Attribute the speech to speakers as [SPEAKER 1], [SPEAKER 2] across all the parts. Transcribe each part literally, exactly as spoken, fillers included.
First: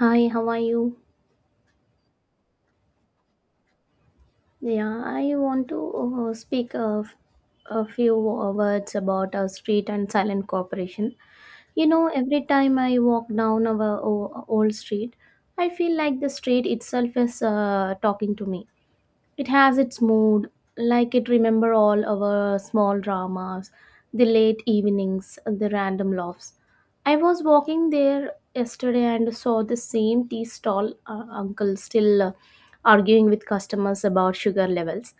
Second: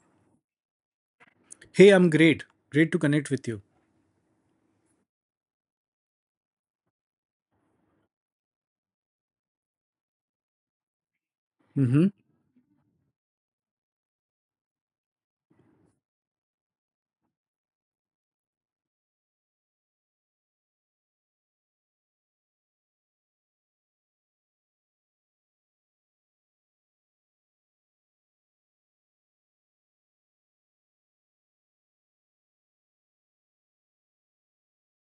[SPEAKER 1] Hi, how are you?
[SPEAKER 2] Hey, I'm great. Great to connect with you.
[SPEAKER 1] Yeah, I want to uh, speak of a few wo- words about our street and silent cooperation. You know,
[SPEAKER 2] Hmm.
[SPEAKER 1] every time I walk down our o- old street, I feel like the street itself is uh, talking to me. It has its mood, like it remember all our small dramas, the late evenings, the random laughs. I was walking there yesterday and saw the same tea stall uh, uncle still uh, arguing with customers about sugar levels,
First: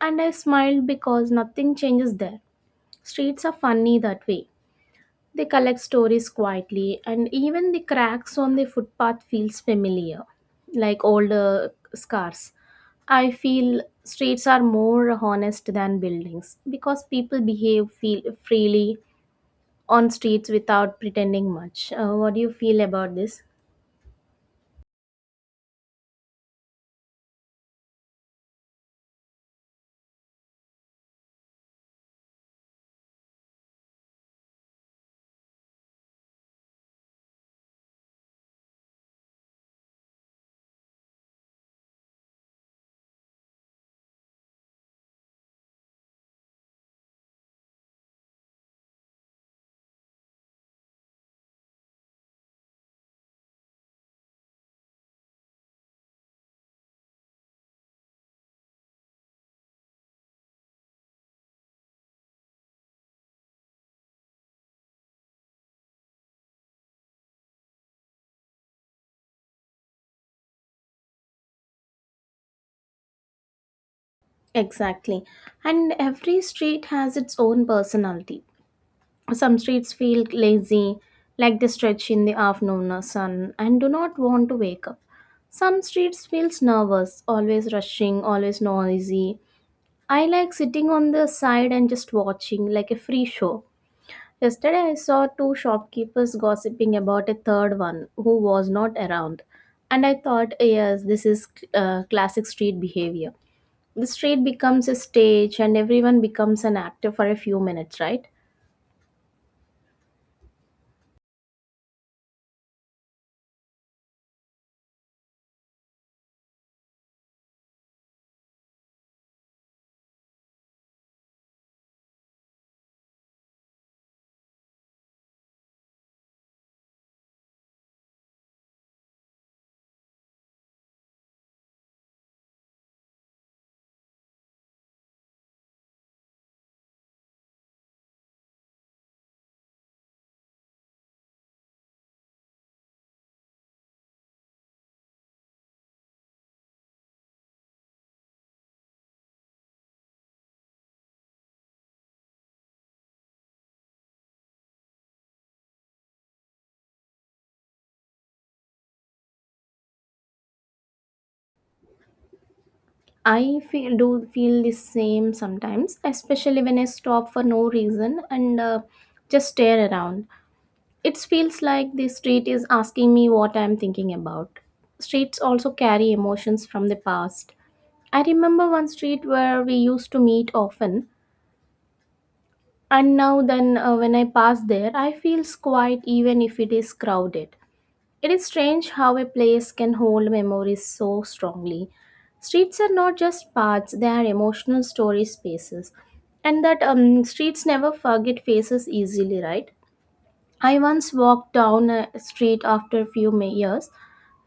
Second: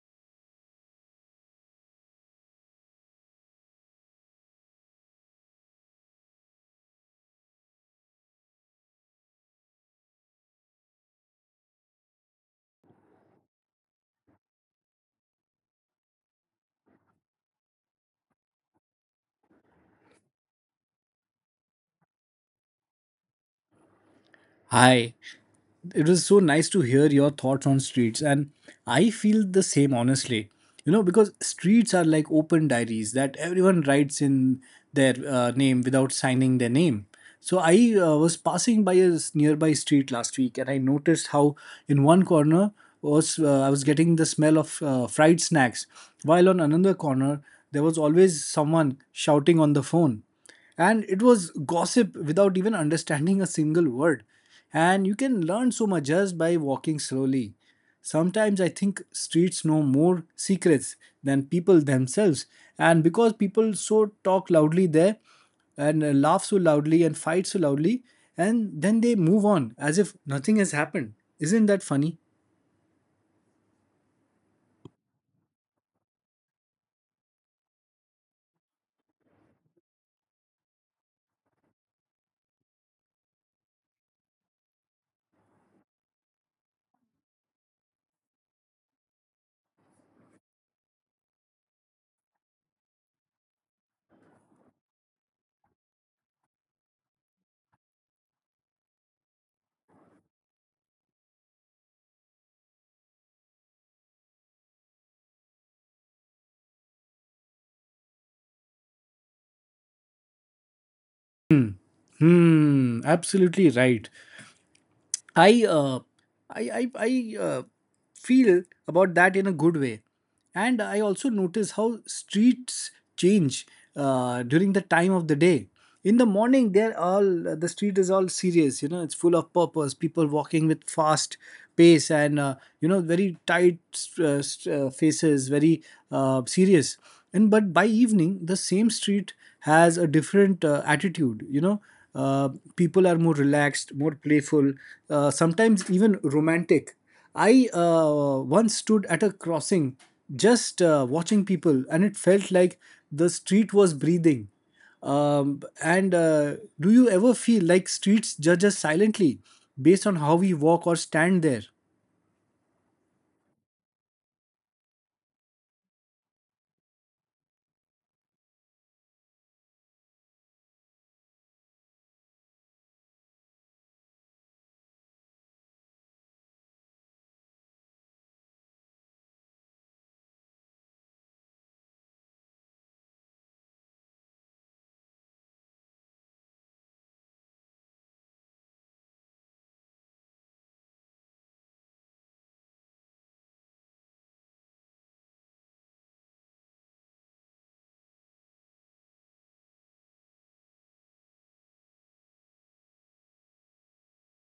[SPEAKER 1] and I smiled because nothing changes there. Streets are funny that way. They collect stories quietly, and even the cracks on the footpath feels familiar, like older scars. I feel streets are more honest than buildings because people behave feel freely on streets without pretending much. Uh, what do you feel about this?
[SPEAKER 2] Hi. It was so nice to hear your thoughts on streets, and I feel the same, honestly. You know because streets are like open diaries that everyone writes in their uh, name without signing their name. So I uh, was passing by a s- nearby street last week, and I noticed how in one corner was uh, I was getting the smell of uh, fried snacks, while on another corner there was always someone shouting on the phone, and it was gossip without even understanding a single word. And you can learn so much just by walking slowly. Sometimes I think streets know more secrets than people themselves, and because people so talk loudly there and uh, laugh so loudly and fight so loudly, and then they move on as if nothing has happened. Isn't that funny?
[SPEAKER 1] Exactly. And every street has its own personality. Some streets feel lazy, like they stretch in the afternoon sun and do not want to wake up. Some streets feels nervous, always rushing, always noisy. I like sitting on the side and just watching like a free show. Yesterday I saw two shopkeepers gossiping about a third one who was not around. And I thought, yes, this is uh, classic street behavior. The street becomes a stage and everyone becomes an actor for a few minutes, right?
[SPEAKER 2] Hmm. Hmm. Absolutely right. I uh, I I, I uh, feel about that in a good way, and I also notice how streets change uh, during the time of the day. In the morning they're all the street is all serious, you know, it's full of purpose, people walking with fast pace and uh, you know, very tight uh, st- uh, faces, very uh, serious. And but by evening the same street has a different uh, attitude, you know. uh, People are more relaxed, more playful, uh, sometimes even romantic. I uh, once stood at a crossing, just uh, watching people, and it felt like the street was breathing. Um, and uh, do you ever feel like streets judge us silently based on how we walk or stand there?
[SPEAKER 1] I feel, do feel the same sometimes, especially when I stop for no reason and uh, just stare around. It feels like the street is asking me what I'm thinking about. Streets also carry emotions from the past. I remember one street where we used to meet often, and now then uh, when I pass there, I feel quiet even if it is crowded. It is strange how a place can hold memories so strongly. Streets are not just paths, they are emotional story spaces. And that um, streets never forget faces easily, right? I once walked down a street after a few ma- years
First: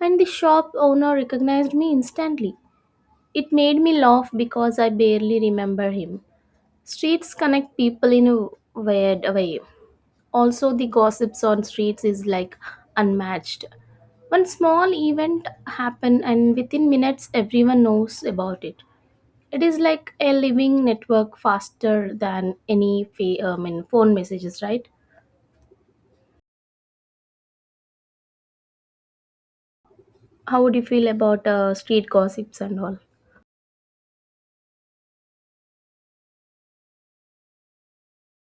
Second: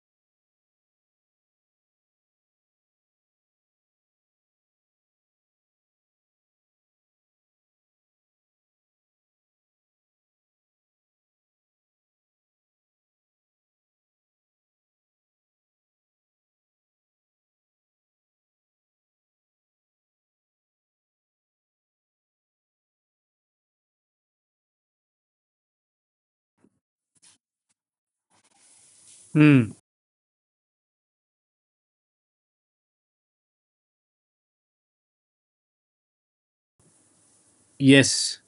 [SPEAKER 1] and the shop owner recognized me instantly. It made me laugh because I barely remember him. Streets connect people in a weird way. Also the gossips on streets is like unmatched. One small event happen and within minutes everyone knows about it. It is like a living network faster than any fa- I mean, phone messages, right?
[SPEAKER 2] Hmm.
[SPEAKER 1] How would you feel about uh, street gossips and all?
[SPEAKER 2] Yes.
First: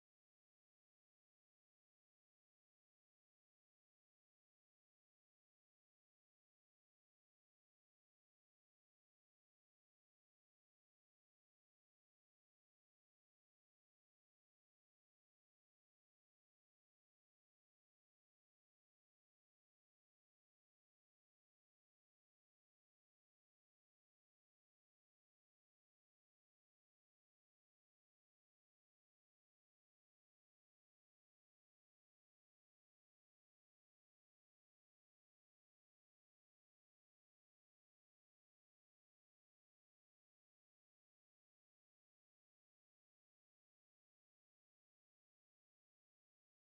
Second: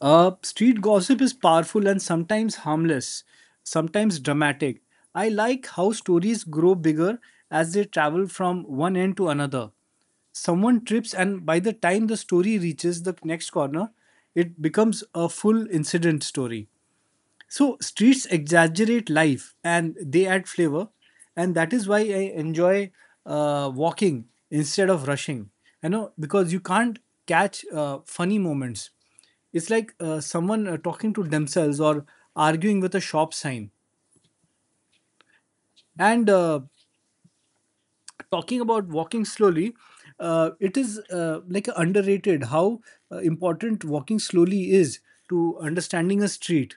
[SPEAKER 2] Uh, street gossip is powerful and sometimes harmless, sometimes dramatic. I like how stories grow bigger as they travel from one end to another. Someone trips, and by the time the story reaches the next corner, it becomes a full incident story. So streets exaggerate life and they add flavor, and that is why I enjoy uh, walking instead of rushing. You know, because you can't catch uh, funny moments. It's like uh, someone uh, talking to themselves or arguing with a shop sign. And uh, Talking about walking slowly, uh, it is uh, like underrated how uh, important walking slowly is to understanding a street.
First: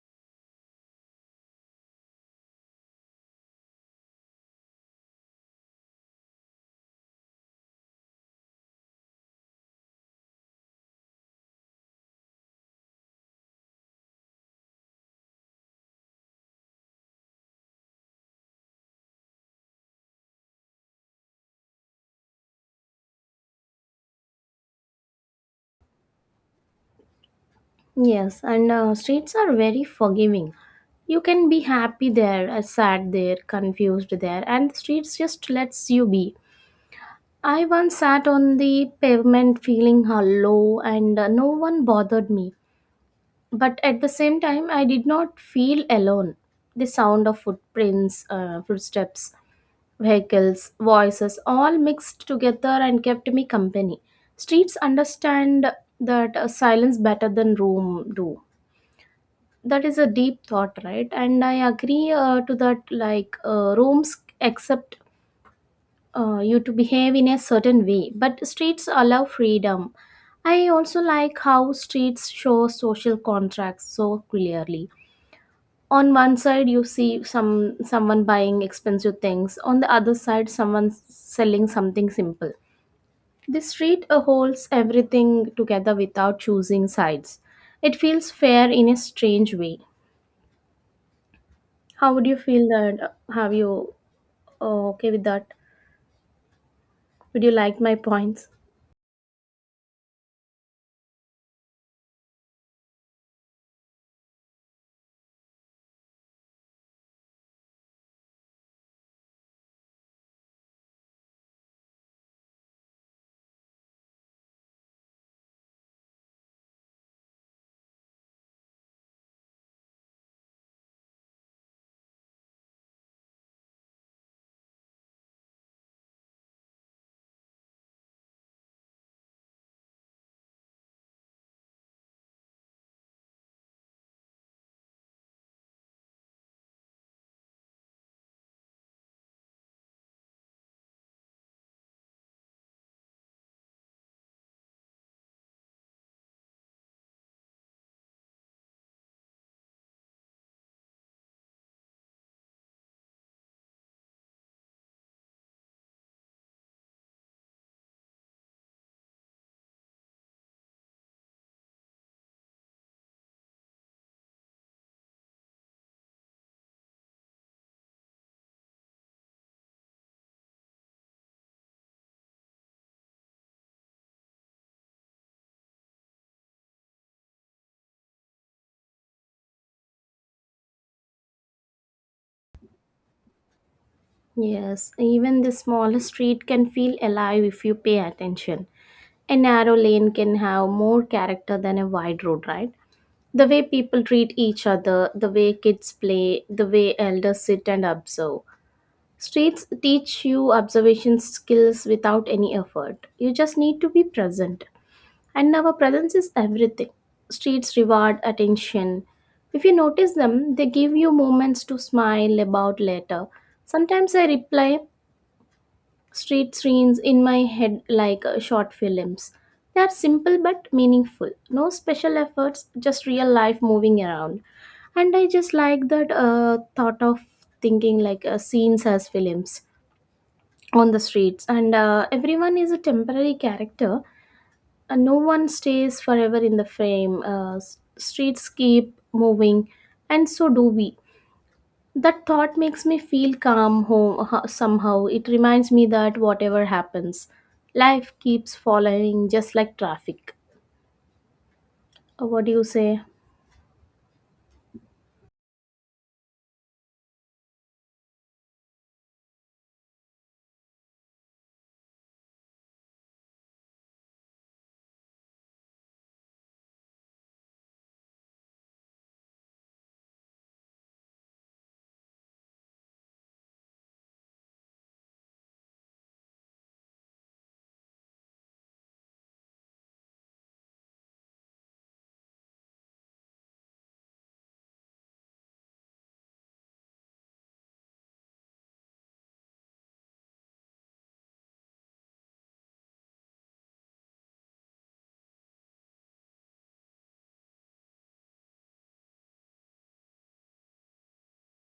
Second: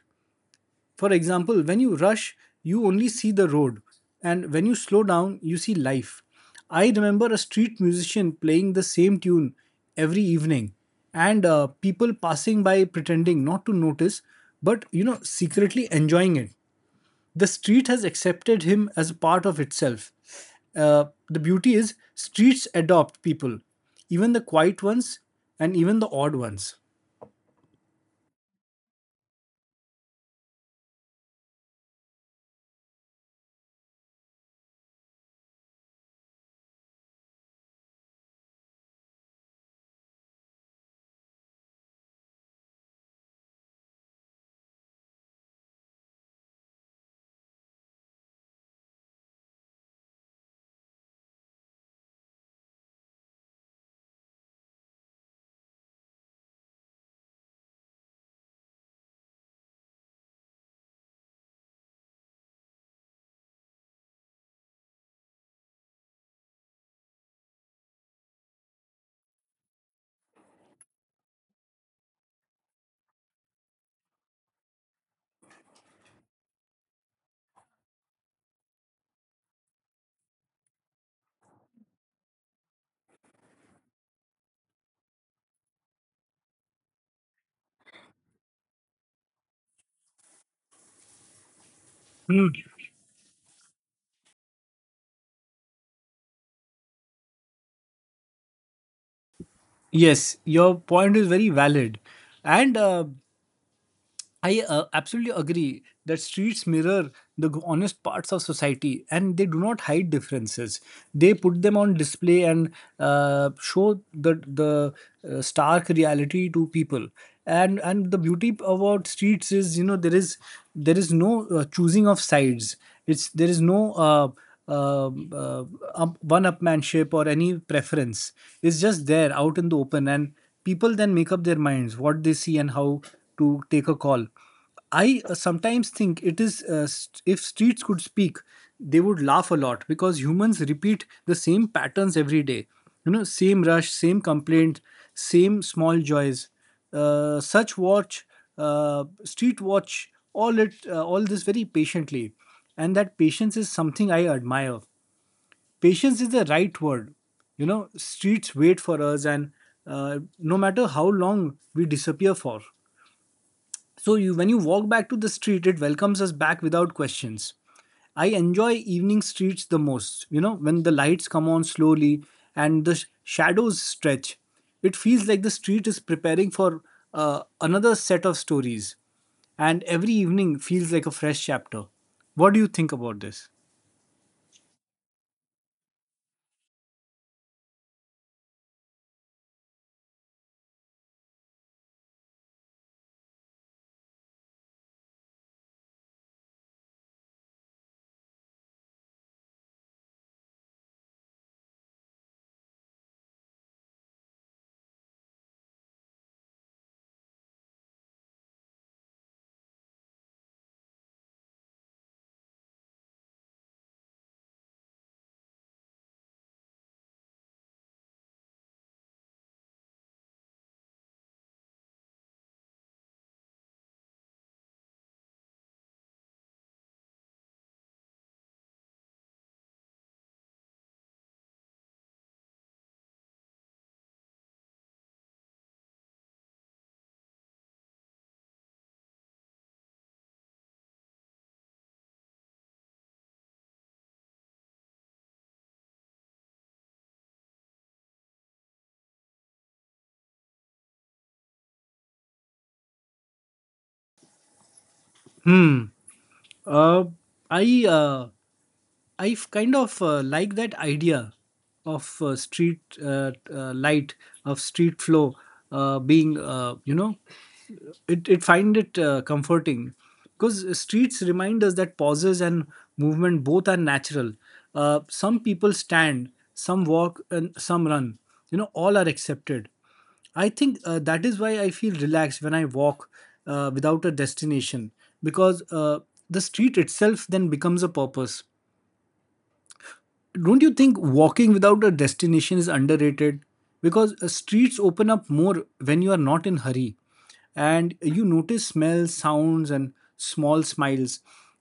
[SPEAKER 2] For example, when you rush, you only see the road, and when you slow down, you see life. I remember a street musician playing the same tune every evening, and uh, people passing by pretending not to notice, but you know, secretly enjoying it. The street has accepted him as a part of itself. Uh, the beauty is, streets adopt people, even the quiet ones and even the odd ones.
[SPEAKER 1] Yes, and uh, streets are very forgiving. You can be happy there, uh, sad there, confused there, and streets just lets you be. I once sat on the pavement feeling hollow and uh, no one bothered me. But at the same time, I did not feel alone. The sound of footprints, uh, footsteps, vehicles, voices all mixed together and kept me company. Streets understand that uh, silence better than room do. That is a deep thought, right? And I agree uh, to that, like, uh, rooms accept uh, you to behave in a certain way, but streets allow freedom. I also like how streets show social contracts so clearly. On one side you see some someone buying expensive things, on the other side someone selling something simple. The street uh, holds everything together without choosing sides. It feels fair in a strange way. How would you
[SPEAKER 2] Hmm.
[SPEAKER 1] feel that? Have you uh, okay with that? Would you like my points?
[SPEAKER 2] Yes, your point is very valid. And uh, I uh, absolutely agree that streets mirror the g- honest parts of society, and they do not hide differences. They put them on display and uh, show the, the uh, stark reality to people. And, and the beauty about streets is, you know, there is there is no uh, choosing of sides. It's There is no uh, uh, uh, up, one upmanship or any preference. It's just there out in the open, and people then make up their minds what they see and how to take a call. I uh, sometimes think, it is uh, st- if streets could speak, they would laugh a lot because humans repeat the same patterns every day, you know, same rush, same complaint, same small joys. Uh, such watch uh, Street watch all it uh, all this very patiently, and that patience is something I admire. Patience is the right word. You know, streets wait for us, and uh, no matter how long we disappear for. So you, when you walk back to the street, it welcomes us back without questions. I enjoy evening streets the most. You know, when the lights come on slowly and the sh- shadows stretch, it feels like the street is preparing for uh, another set of stories, and every evening feels like a fresh chapter. What do you think about this?
[SPEAKER 1] Yes, even the smallest street can feel alive if you pay attention. A narrow lane can have more character than a wide road, right? The way people treat each other, the way kids play, the way elders sit and observe. Streets teach you observation skills without any effort. You just need to be present. And our presence is everything. Streets reward attention. If you notice them, they give you moments to smile about later. Sometimes I reply, street scenes in my head like uh, short films. They're simple but meaningful. No special efforts, just real life moving around. And I just like that uh, thought of thinking like uh, scenes as films on the streets. And uh, everyone is a temporary character. And no one stays forever in the frame. Uh, s- streets keep moving, and so do we. That thought makes me feel calm home, somehow. It reminds me that whatever happens, life keeps following just like traffic. Uh, What do you say?
[SPEAKER 2] Hmm. Uh, I uh, I kind of uh, like that idea of uh, street uh, uh, light of street flow uh, being uh, you know it, it Find it uh, comforting, because streets remind us that pauses and movement both are natural. Uh, some people stand, some walk, and some run, you know, all are accepted. I think uh, that is why I feel relaxed when I walk uh, without a destination, because uh, the street itself then becomes a purpose. Don't you think walking without a destination is underrated? Because uh, streets open up more when you are not in hurry, and you notice smells, sounds, and small smiles.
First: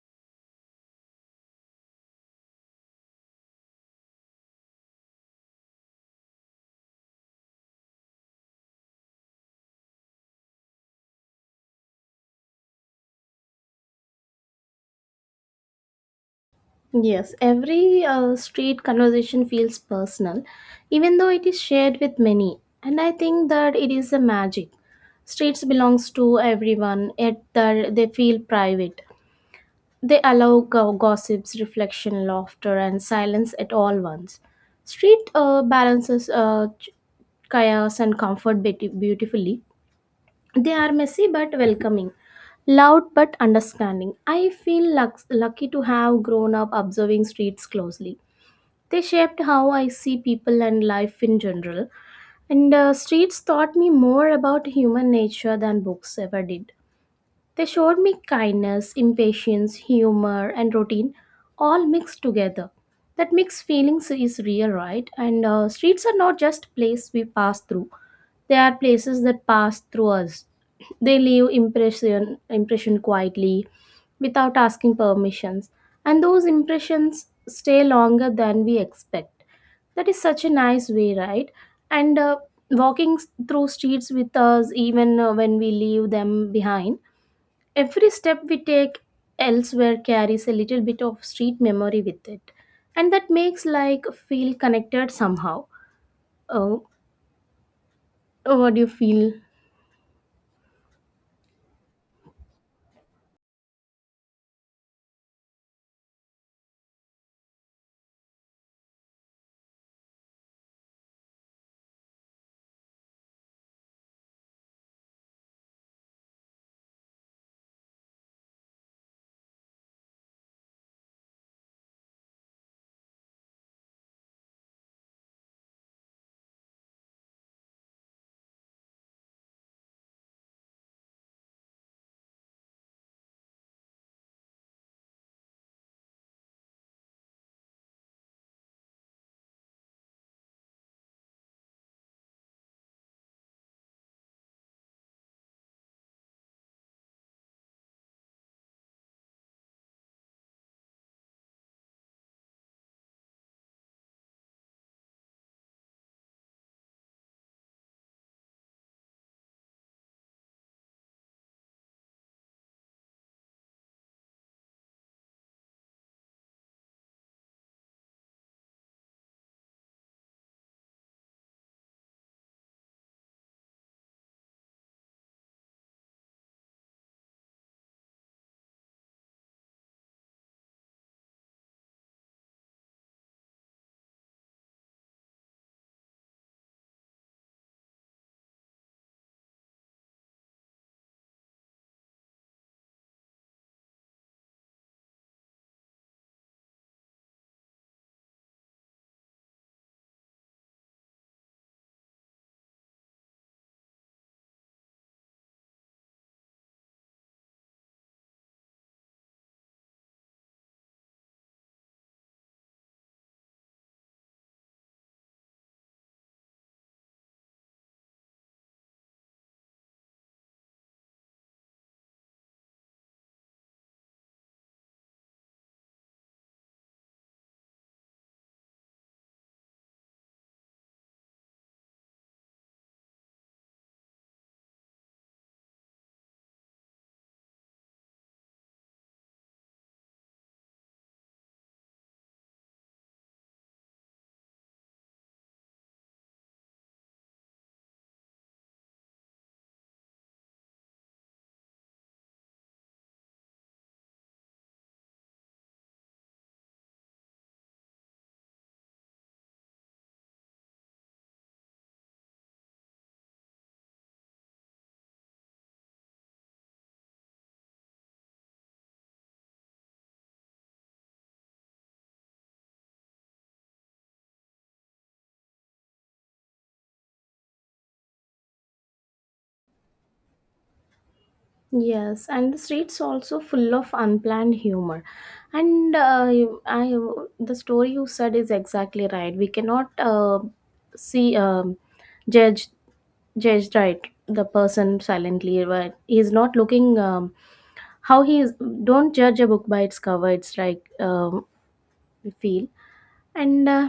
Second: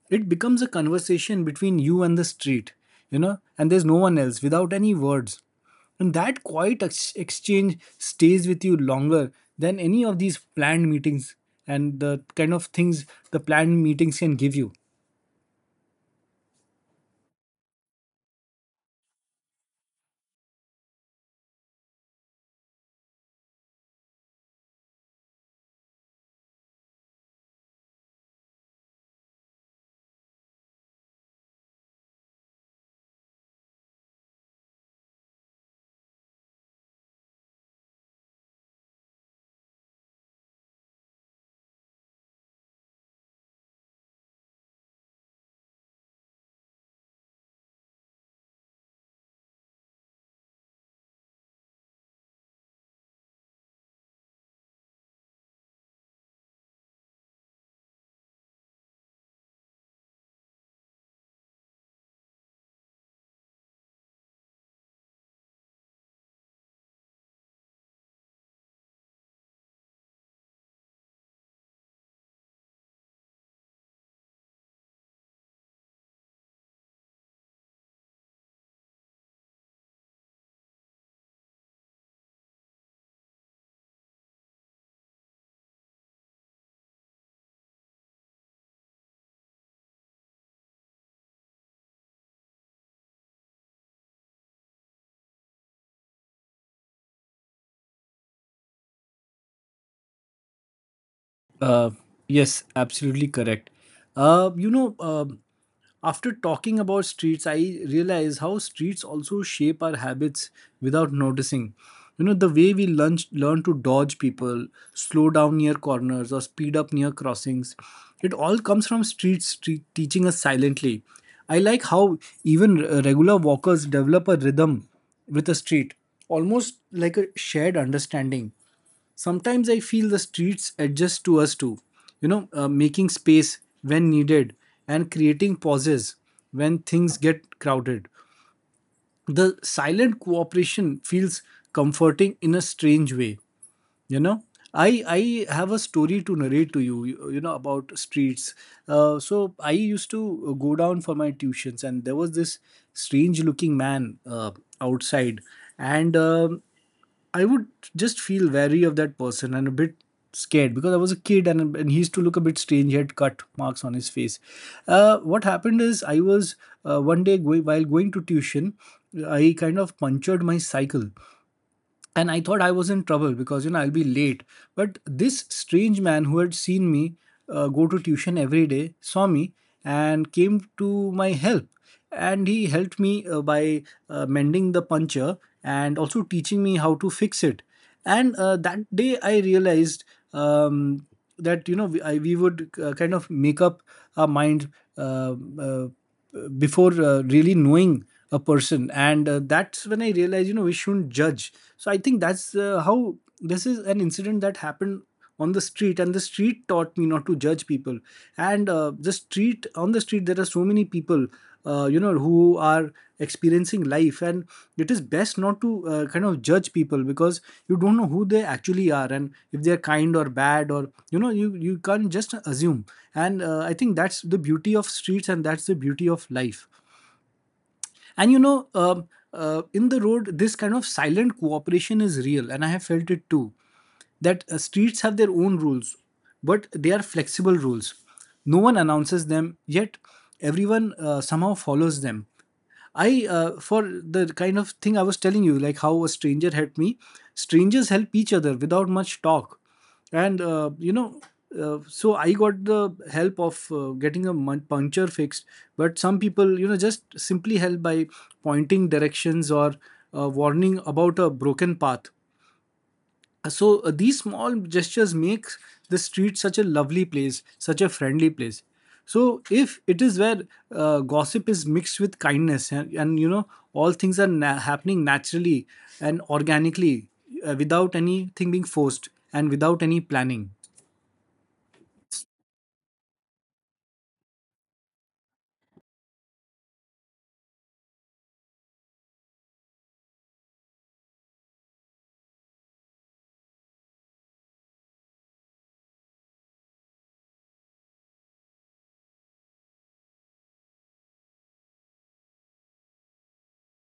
[SPEAKER 2] It becomes a conversation between you and the street, you know, and there's no one else without any words. And that quiet ex- exchange stays with you longer than any of these planned meetings and the kind of things the planned meetings can give you.
[SPEAKER 1] Yes, every uh, street conversation feels personal, even though it is shared with many. And I think that it is a magic. Streets belongs to everyone, yet they're- they feel private. They allow go- gossips, reflection, laughter, and silence at all once. Street uh, balances uh, ch- chaos and comfort beauti- beautifully. They are messy but welcoming, loud but understanding. I feel lux- lucky to have grown up observing streets closely. They shaped how I see people and life in general. And uh, streets taught me more about human nature than books ever did. They showed me kindness, impatience, humor, and routine all mixed together. That mixed feelings is real, right? And uh, streets are not just places we pass through, they are places that pass through us. They leave impression, impression quietly without asking permissions, and those impressions stay longer than we expect. That is such a nice way, right? And uh, walking s- through streets with us, even uh, when we leave them behind. Every step we take elsewhere carries a little bit of street memory with it, and that makes like feel connected somehow. Oh, what do you feel?
[SPEAKER 2] Uh, yes, absolutely correct. Uh, you know, um After talking about streets, I realize how streets also shape our habits without noticing. You know, the way we learn, learn to dodge people, slow down near corners, or speed up near crossings, it all comes from streets street teaching us silently. I like how even uh, regular walkers develop a rhythm with a street, almost like a shared understanding. Sometimes I feel the streets adjust to us too, you know, uh, making space when needed and creating pauses when things get crowded. The silent cooperation feels comforting in a strange way, you know. I i have a story to narrate to you you, you, know, about streets. Uh, so I used to uh, go down for my tuitions, and there was this strange looking man uh, outside. And um, I would just feel wary of that person, and a bit scared because I was a kid. And, and he used to look a bit strange, he had cut marks on his face. Uh, what happened is, I was uh, one day going, while going to tuition, I kind of punctured my cycle, and I thought I was in trouble because, you know, I'll be late. But this strange man who had seen me uh, go to tuition every day saw me and came to my help, and he helped me uh, by uh, mending the puncture and also teaching me how to fix it. And uh, that day I realized um, that, you know, we, I, we would uh, kind of make up our mind uh, uh, before uh, really knowing a person. And uh, that's when I realized, you know, we shouldn't judge. So I think that's uh, how this is an incident that happened on the street, and the street taught me not to judge people. And uh, the street On the street there are so many people, uh, you know, who are experiencing life, and it is best not to uh, kind of judge people, because you don't know who they actually are, and if they are kind or bad, or you know, you you can't just assume. And uh, I think that's the beauty of streets, and that's the beauty of life. And you know, um, uh, in the road, this kind of silent cooperation is real, and I have felt it too. That uh, streets have their own rules, but they are flexible rules. No one announces them, yet everyone uh, somehow follows them. I uh, for the kind of thing I was telling you, like how a stranger helped me. Strangers help each other without much talk, and uh, you know. Uh, so I got the help of uh, getting a mun- puncture fixed, but some people, you know, just simply help by pointing directions or uh, warning about a broken path. Uh, So uh, these small gestures make the street such a lovely place, such a friendly place. So if it is where uh, gossip is mixed with kindness, and, and you know, all things are na- happening naturally and organically, uh, without anything being forced and without any planning.
[SPEAKER 1] Yes, and the streets also full of unplanned humor, and uh, you- I, the story you said is exactly right. We cannot uh, see um, judge judged right the person silently, but he's not looking um, how he is. Don't judge a book by its cover, it's like, um, we feel. And uh,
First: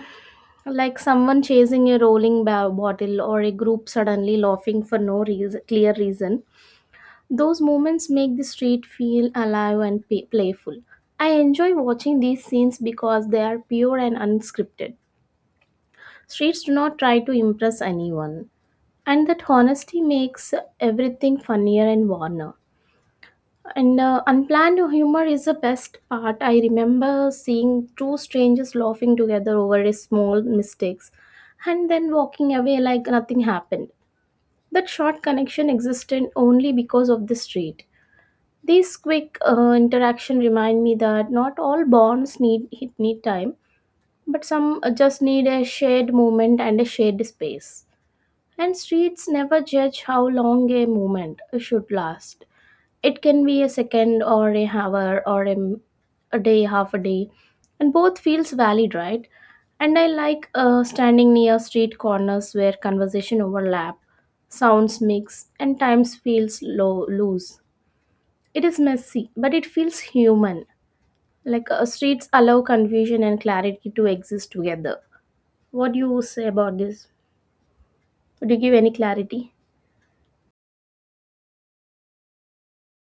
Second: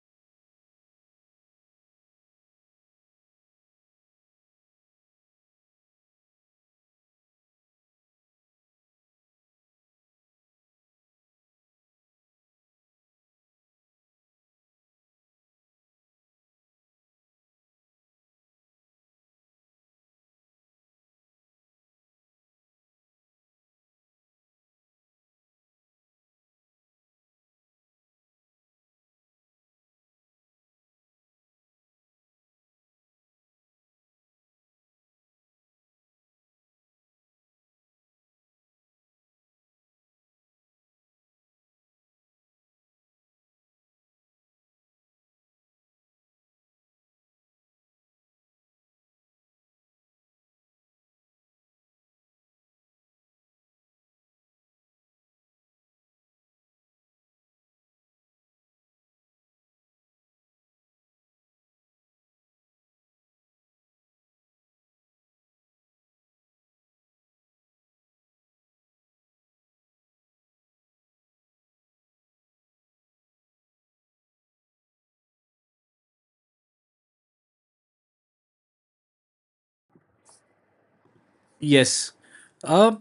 [SPEAKER 1] like someone chasing a rolling ba- bottle or a group suddenly laughing for no reason, clear reason, those moments make the street feel alive and pa- playful. I enjoy watching these scenes because they are pure and unscripted. Streets do not try to impress anyone, and that honesty makes everything funnier and warmer. And uh, unplanned humor is the best part. I remember seeing two strangers laughing together over a small mistakes and then walking away like nothing happened. That short connection existed only because of the street. This quick uh, interaction remind me that not all bonds need need time, but some uh, just need a shared moment and a shared space. And streets never judge how long a moment should last. It can be a second or a hour or a, m- a day, half a day, and both feels valid, right? And I like uh, standing near street corners where conversation overlap, sounds mix and times feels low loose. It is messy but it feels human, like uh, streets allow confusion and clarity to exist together. What do you say about this? Would you give any clarity?
[SPEAKER 2] Yes. Uh,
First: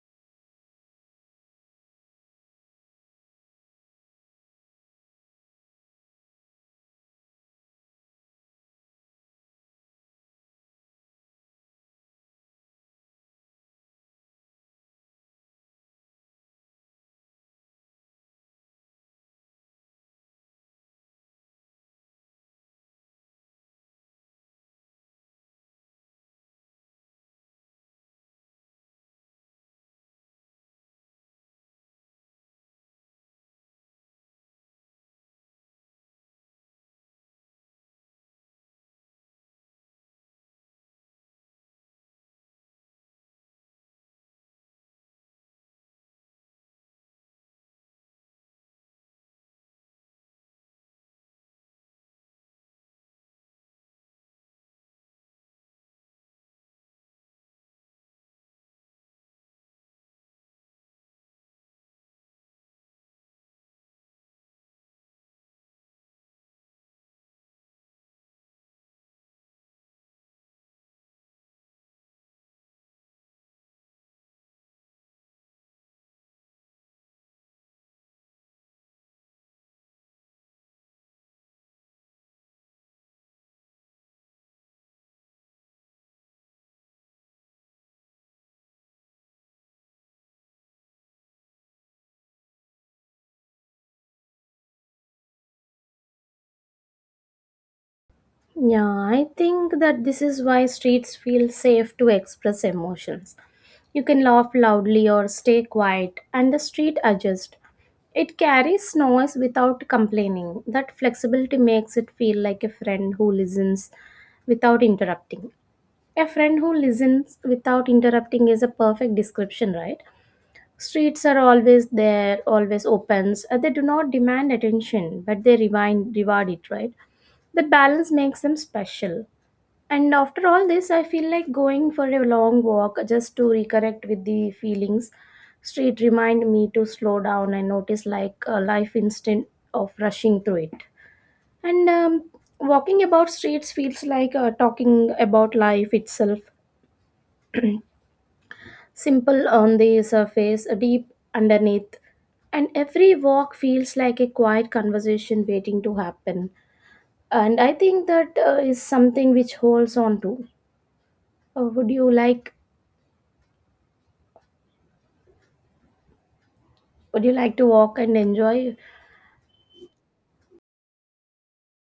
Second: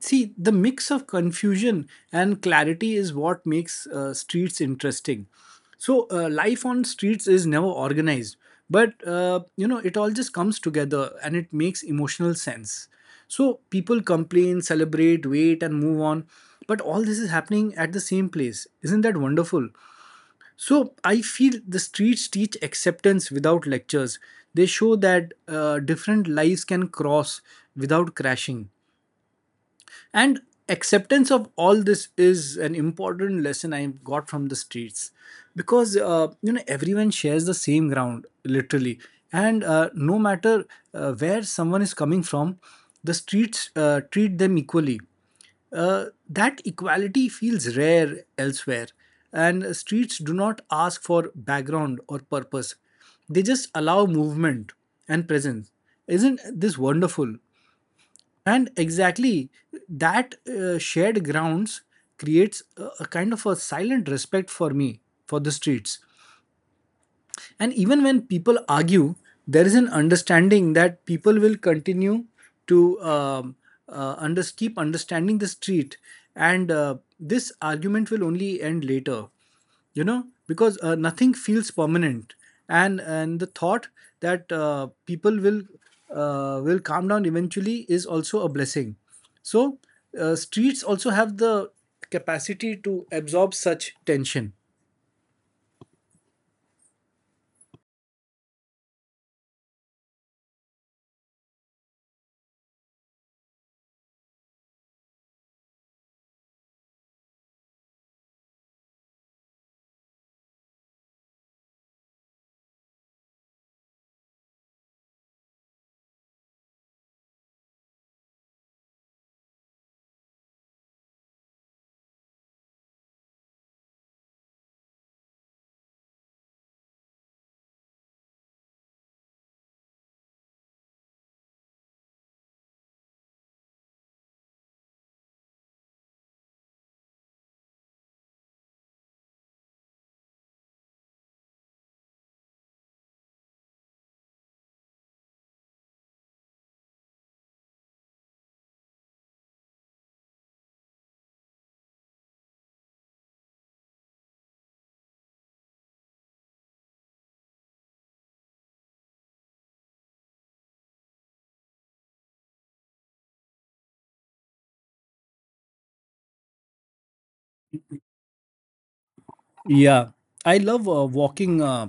[SPEAKER 2] See, the mix of confusion and clarity is what makes uh, streets interesting. So, uh, life on streets is never organized, but uh, you know, it all just comes together and it makes emotional sense. So, people complain, celebrate, wait, and move on. But all this is happening at the same place. Isn't that wonderful? So I feel the streets teach acceptance without lectures. They show that uh, different lives can cross without crashing, and acceptance of all this is an important lesson I got from the streets, because uh, you know everyone shares the same ground literally. And uh, no matter uh, where someone is coming from, the streets uh, treat them equally. Uh, that equality feels rare elsewhere, and streets do not ask for background or purpose. They just allow movement and presence. Isn't this wonderful? And exactly that uh, shared grounds creates a, a kind of a silent respect for me for the streets. And even when people argue, there is an understanding that people will continue to um, uh, under, keep understanding the street, and uh, this argument will only end later, you know, because uh, nothing feels permanent. And and the thought that uh, people will uh, will calm down eventually is also a blessing. So uh, streets also have the capacity to absorb such tension.
[SPEAKER 1] Yeah, I think that this is why streets feel safe to express emotions. You can laugh loudly or stay quiet, and the street adjusts. It carries noise without complaining. That flexibility makes it feel like a friend who listens without interrupting. A friend who listens without interrupting is a perfect description, right? Streets are always there, always opens. Uh, They do not demand attention, but they remind, reward it, right? That balance makes them special. And after all this, I feel like going for a long walk just to reconnect with the feelings. Street remind me to slow down and notice like a life instant of rushing through it. And um, walking about streets feels like uh, talking about life itself. Simple on the surface, deep underneath. And every walk feels like a quiet conversation waiting to happen. And I think that uh, is something which holds on to. Uh, would you like would you like to walk and enjoy?
[SPEAKER 2] Yeah, I love uh, walking, uh,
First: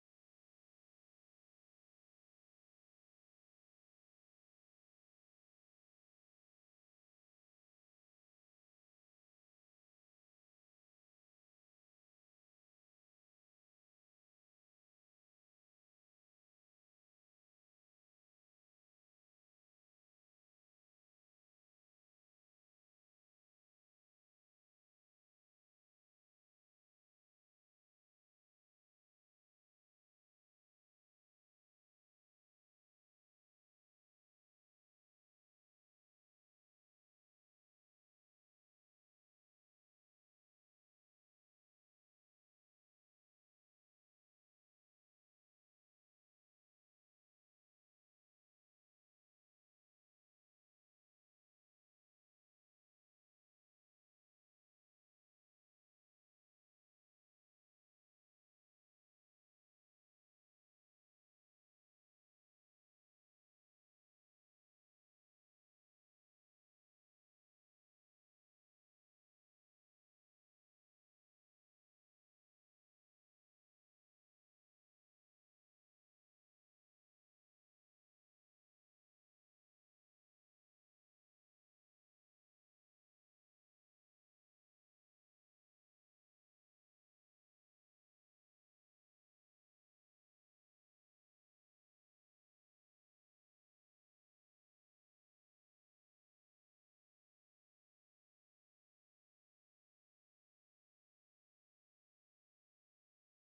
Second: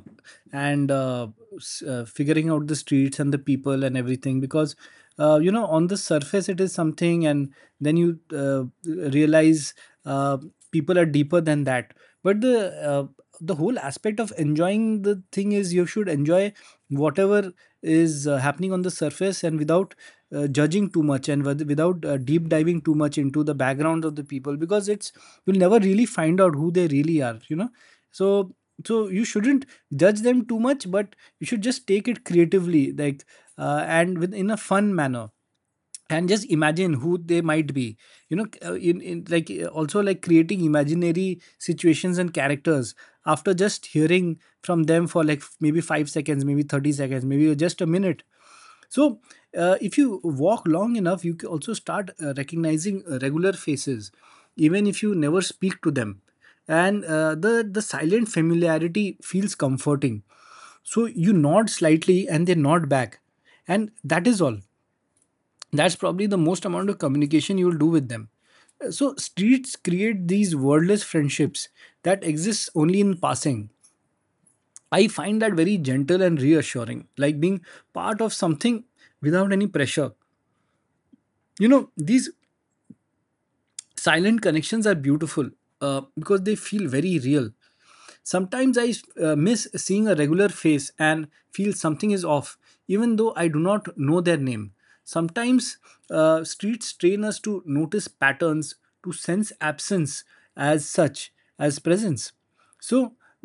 [SPEAKER 2] and uh, s- uh, figuring out the streets and the people and everything. Because uh, you know on the surface it is something, and then you uh, realize uh, people are deeper than that. But the uh, the whole aspect of enjoying the thing is you should enjoy whatever is uh, happening on the surface, and without uh, judging too much, and with- without uh, deep diving too much into the background of the people, because it's you'll never really find out who they really are, you know. So so you shouldn't judge them too much, but you should just take it creatively, like, uh, and with in a fun manner, and just imagine who they might be, you know, uh, in, in like, uh, also like creating imaginary situations and characters after just hearing from them for like f- maybe five seconds, maybe thirty seconds, maybe just a minute. So, uh, if you walk long enough, you can also start uh, recognizing uh, regular faces, even if you never speak to them. And uh, the the silent familiarity feels comforting. So you nod slightly, and they nod back, and that is all. That's probably the most amount of communication you will do with them. Uh, So streets create these wordless friendships that exist only in passing. I find that very gentle and reassuring, like being part of something without any pressure. You know, these silent connections are beautiful, uh, because they feel very real. Sometimes I uh, miss seeing a regular face and feel something is off, even though I do not know their name. Sometimes uh, streets train us to notice patterns, to sense absence as such as presence. So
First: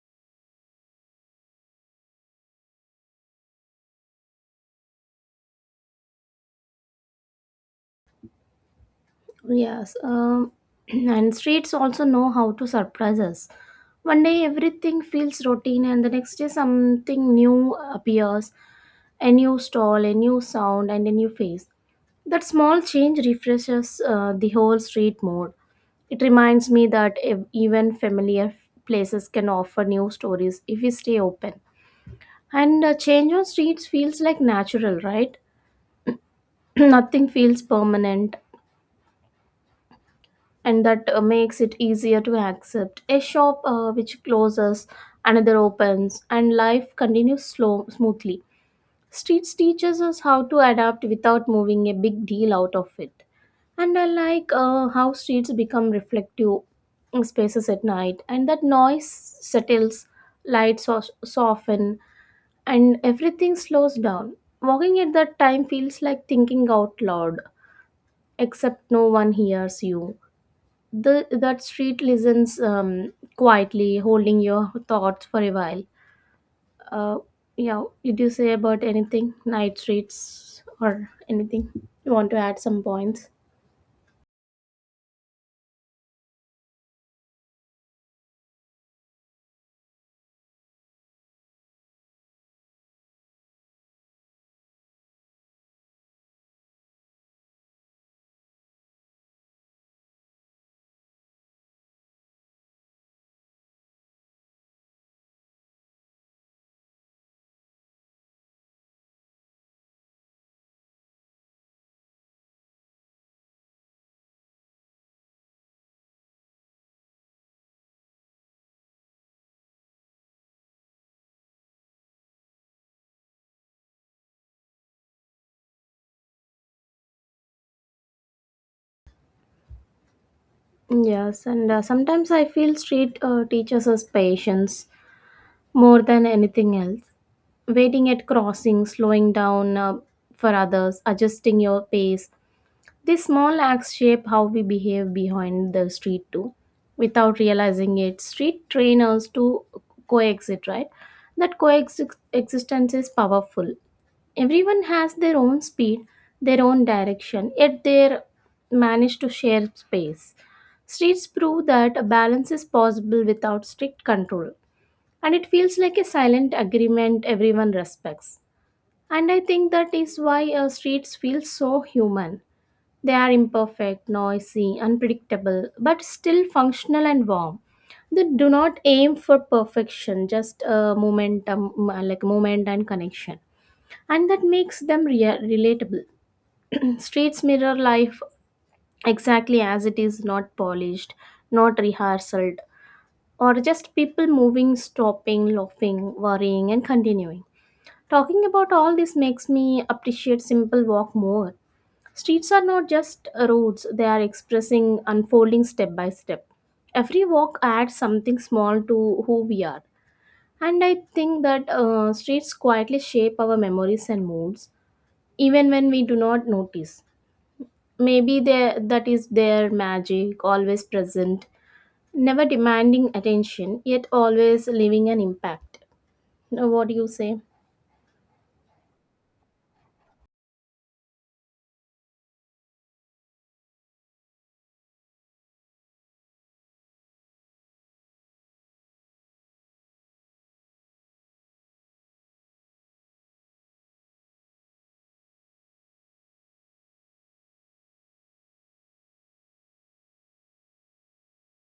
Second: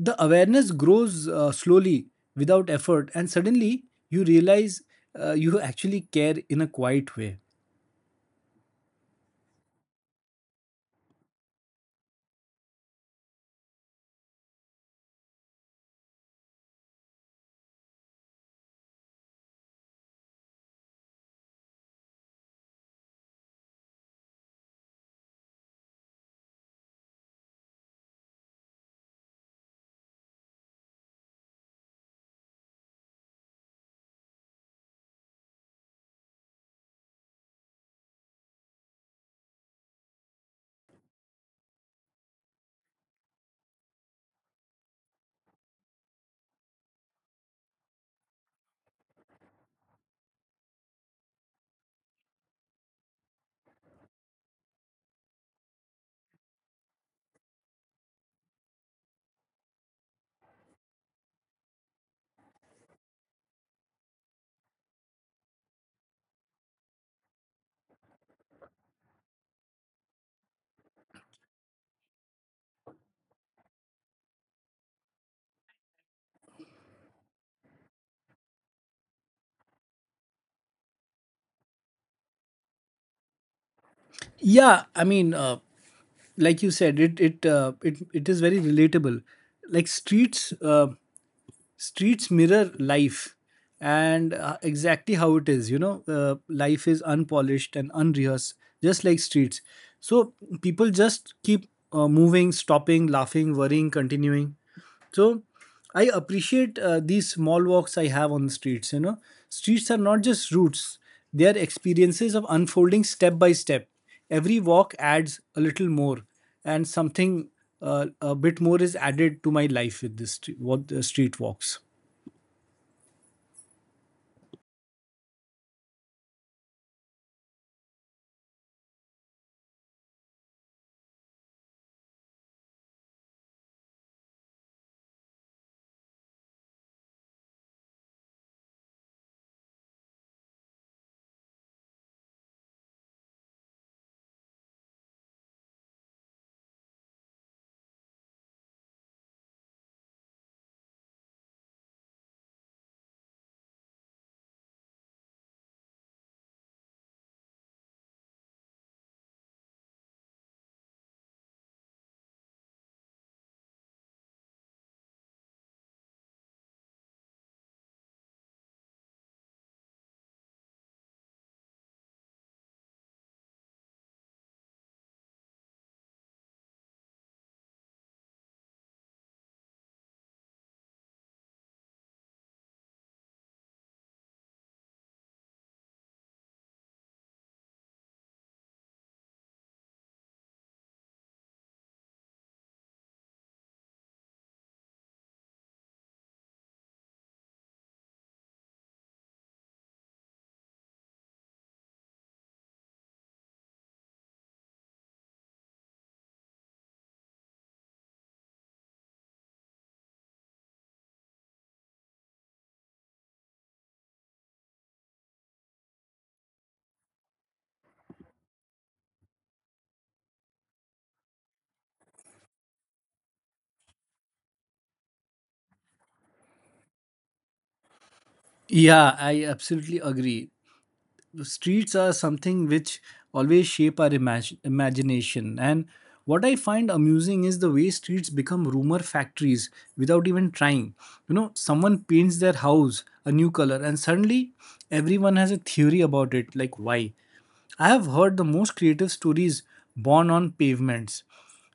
[SPEAKER 2] the awareness grows uh, slowly, without effort, and suddenly you realize uh, you actually care in a quiet way.
[SPEAKER 1] Yes, um, and streets also know how to surprise us. One day everything feels routine and the next day something new appears, a new stall, a new sound and a new face. That small change refreshes uh, the whole street mood. It reminds me that ev- even familiar places can offer new stories if we stay open. And uh, change on streets feels like natural, right? Nothing feels permanent, and that uh, makes it easier to accept. A shop uh, which closes, another opens, and life continues slow, smoothly. Streets teaches us how to adapt without moving a big deal out of it. And I like uh, how streets become reflective spaces at night, and that noise settles, lights so- soften, and everything slows down. Walking at that time feels like thinking out loud, except no one hears you. The That street listens um, quietly, holding your thoughts for a while. Uh, yeah, did you say about anything? Night streets or anything? You want to add some points?
[SPEAKER 2] Yeah, I mean, uh, like you said it it uh, it it is very relatable. Like streets uh, streets mirror life, and uh, exactly how it is. You know, uh, life is unpolished and unrehearsed, just like streets. So people just keep uh, moving, stopping, laughing, worrying, continuing. So I appreciate uh, these small walks I have on the streets. You know, streets are not just routes, they are experiences of unfolding step by step. Every walk adds a little more, and something uh, a bit more is added to my life with this st- what the street walks.
[SPEAKER 1] Yes, and uh, sometimes I feel street uh, teaches us patience more than anything else. Waiting at crossings, slowing down uh, for others, adjusting your pace, these small acts shape how we behave behind the street too. Without realizing it, street train us to coexist, right? That coexistence is powerful. Everyone has their own speed, their own direction, yet they manage to share space. Streets prove that a balance is possible without strict control, and it feels like a silent agreement everyone respects. And I think that is why uh, streets feel so human. They are imperfect, noisy, unpredictable, but still functional and warm. They do not aim for perfection, just a momentum, m- uh, like moment and connection, and that makes them rea- relatable. Streets mirror life exactly as it is, not polished, not rehearsed, or just people moving, stopping, laughing, worrying, and continuing. Talking about all this makes me appreciate simple walk more. Streets are not just roads, they are expressing unfolding step by step. Every walk adds something small to who we are. And I think that uh, streets quietly shape our memories and moods, even when we do not notice. Maybe they, that is their magic, always present, never demanding attention, yet always leaving an impact. Now, what do you say?
[SPEAKER 2] Yeah, I absolutely agree. The streets are something which always shape our imag- imagination. And what I find amusing is the way streets become rumor factories without even trying. You know, someone paints their house a new color, and suddenly everyone has a theory about it, like why. I have heard the most creative stories born on pavements.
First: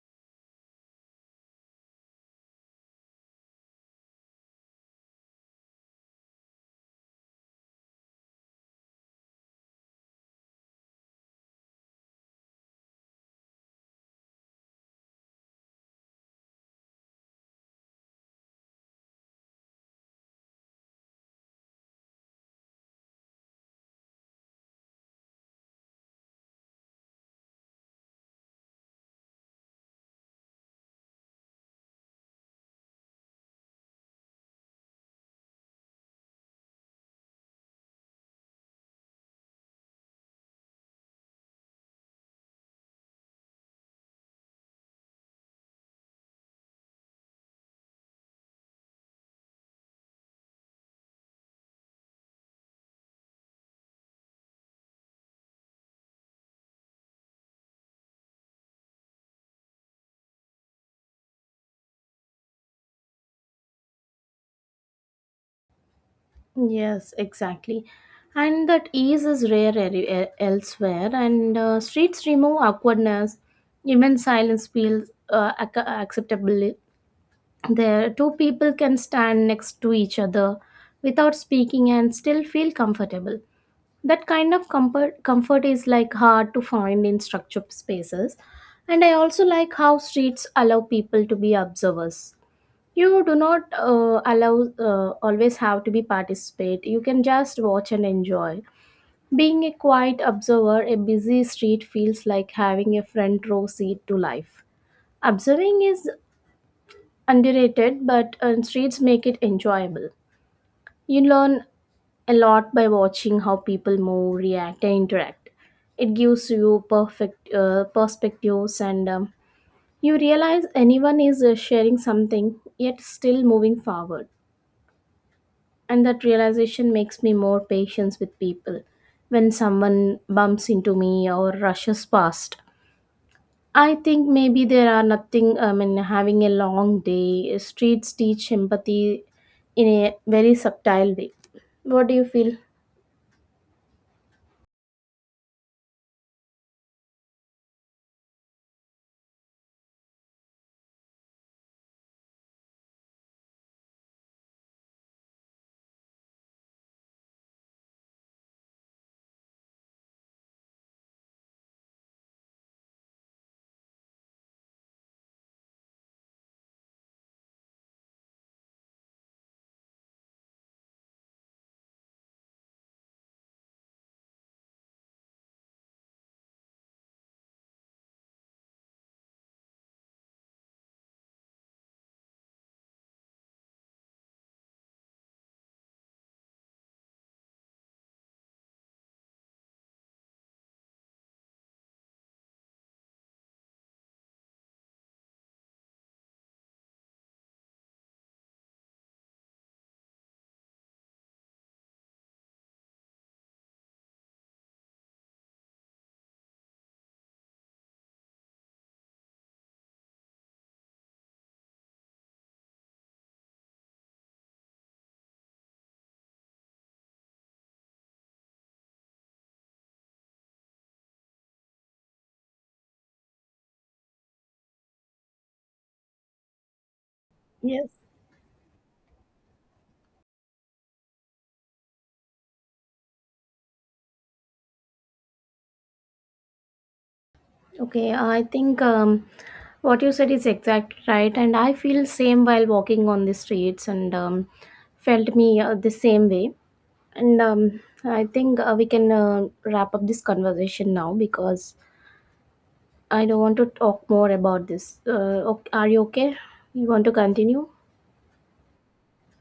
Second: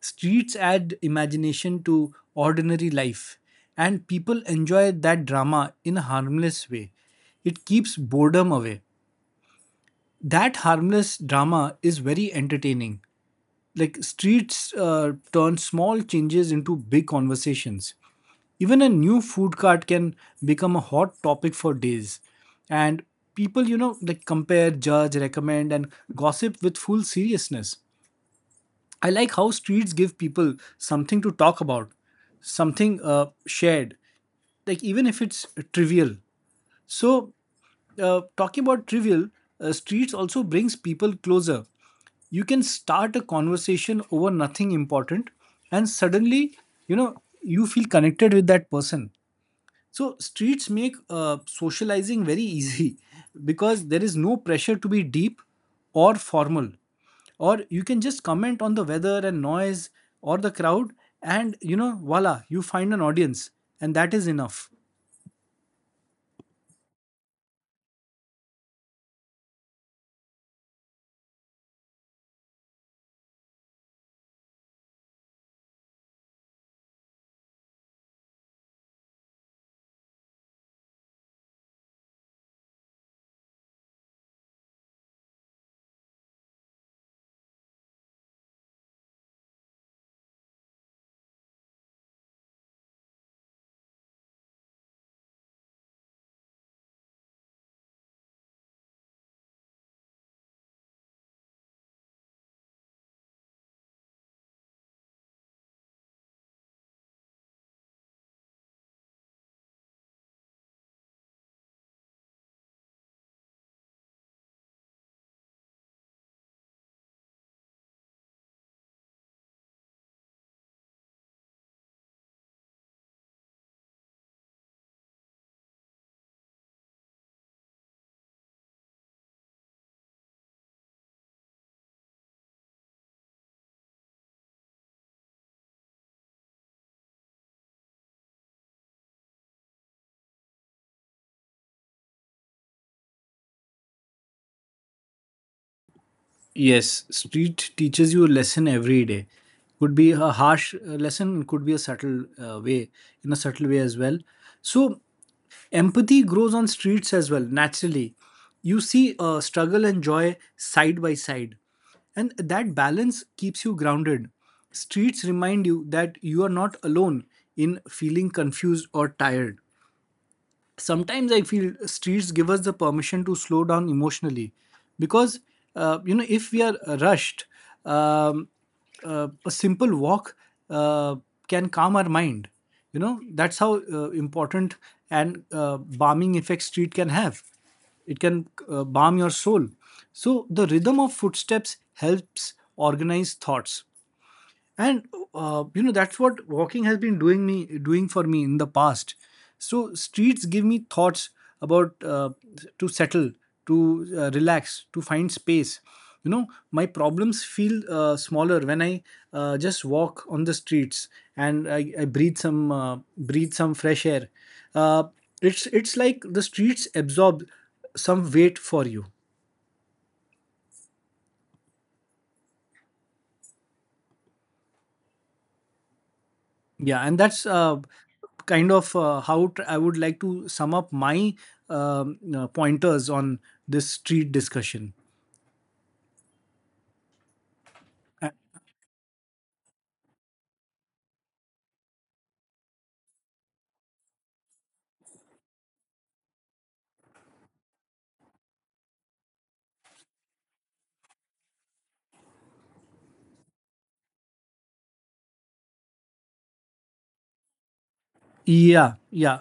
[SPEAKER 2] Streets add imagination to ordinary life, and people enjoy that drama in a harmless way. It keeps boredom away. That harmless drama is very entertaining. Like streets uh, turn small changes into big conversations. Even a new food cart can become a hot topic for days. And people, you know, like compare, judge, recommend, and gossip with full seriousness. I like how streets give people something to talk about, something uh, shared, like, even if it's trivial. So, uh, talking about trivial, uh, streets also brings people closer. You can start a conversation over nothing important, and suddenly, you know, you feel connected with that person. So streets make uh, socializing very easy because there is no pressure to be deep or formal. Or you can just comment on the weather and noise or the crowd, and you know, voila, you find an audience, and that is enough.
[SPEAKER 1] Yes, exactly. And that ease is rare eri- e- elsewhere, and uh, streets remove awkwardness. Even silence feels uh, ac- acceptable. There, two people can stand next to each other without speaking and still feel comfortable. That kind of comfort, comfort is like hard to find in structured spaces. And I also like how streets allow people to be observers. You do not uh, allow uh, always have to be participate. You can just watch and enjoy. Being a quiet observer, a busy street feels like having a front row seat to life. Observing is underrated, but uh, streets make it enjoyable. You learn a lot by watching how people move, react, and interact. It gives you perfect uh, perspectives, and um, you realize anyone is uh, sharing something yet still moving forward, and that realization makes me more patient with people. When someone bumps into me or rushes past, I think maybe there are nothing I mean having a long day. Streets teach empathy in a very subtle way. What do you feel?
[SPEAKER 2] Yes, street teaches you a lesson every day. Could be a harsh uh, lesson, could be a subtle uh, way, in a subtle way as well. So empathy grows on streets as well, naturally. You see uh, struggle and joy side by side. And that balance keeps you grounded. Streets remind you that you are not alone in feeling confused or tired. Sometimes I feel streets give us the permission to slow down emotionally, because uh, you know if we are rushed, um, uh, a simple walk uh, can calm our mind. You know, that's how uh, important and uh, balming effect street can have. It can uh, balm your soul. So the rhythm of footsteps helps organize thoughts. And uh, you know, that's what walking has been doing me doing for me in the past. So streets give me thoughts about, uh, to settle, to uh, relax, to find space. You know, my problems feel uh, smaller when I uh, just walk on the streets and i, I breathe some uh, breathe some fresh air. uh, it's it's like the streets absorb some weight for you. Yeah, and that's uh,
[SPEAKER 1] Yes.
[SPEAKER 2] kind of uh, how tr- I would like to sum up my um, uh, pointers on this street discussion.
[SPEAKER 1] Okay,
[SPEAKER 2] Uh,
[SPEAKER 1] I think um, what you said is exactly right, and I feel same while walking on the streets, and um, felt me uh, the same way. And um, I think uh, we can uh, wrap up this conversation now because I don't want to talk more about this. Uh, ok- are you okay? You want to continue?
[SPEAKER 2] yeah, yeah.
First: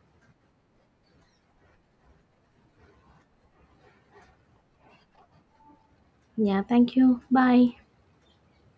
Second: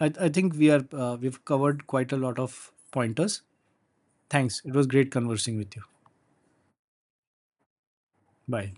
[SPEAKER 2] I, I think we are uh, we've covered quite a lot of pointers. Thanks. It was great conversing with you.
[SPEAKER 1] Yeah. Thank you. Bye.
[SPEAKER 2] Bye.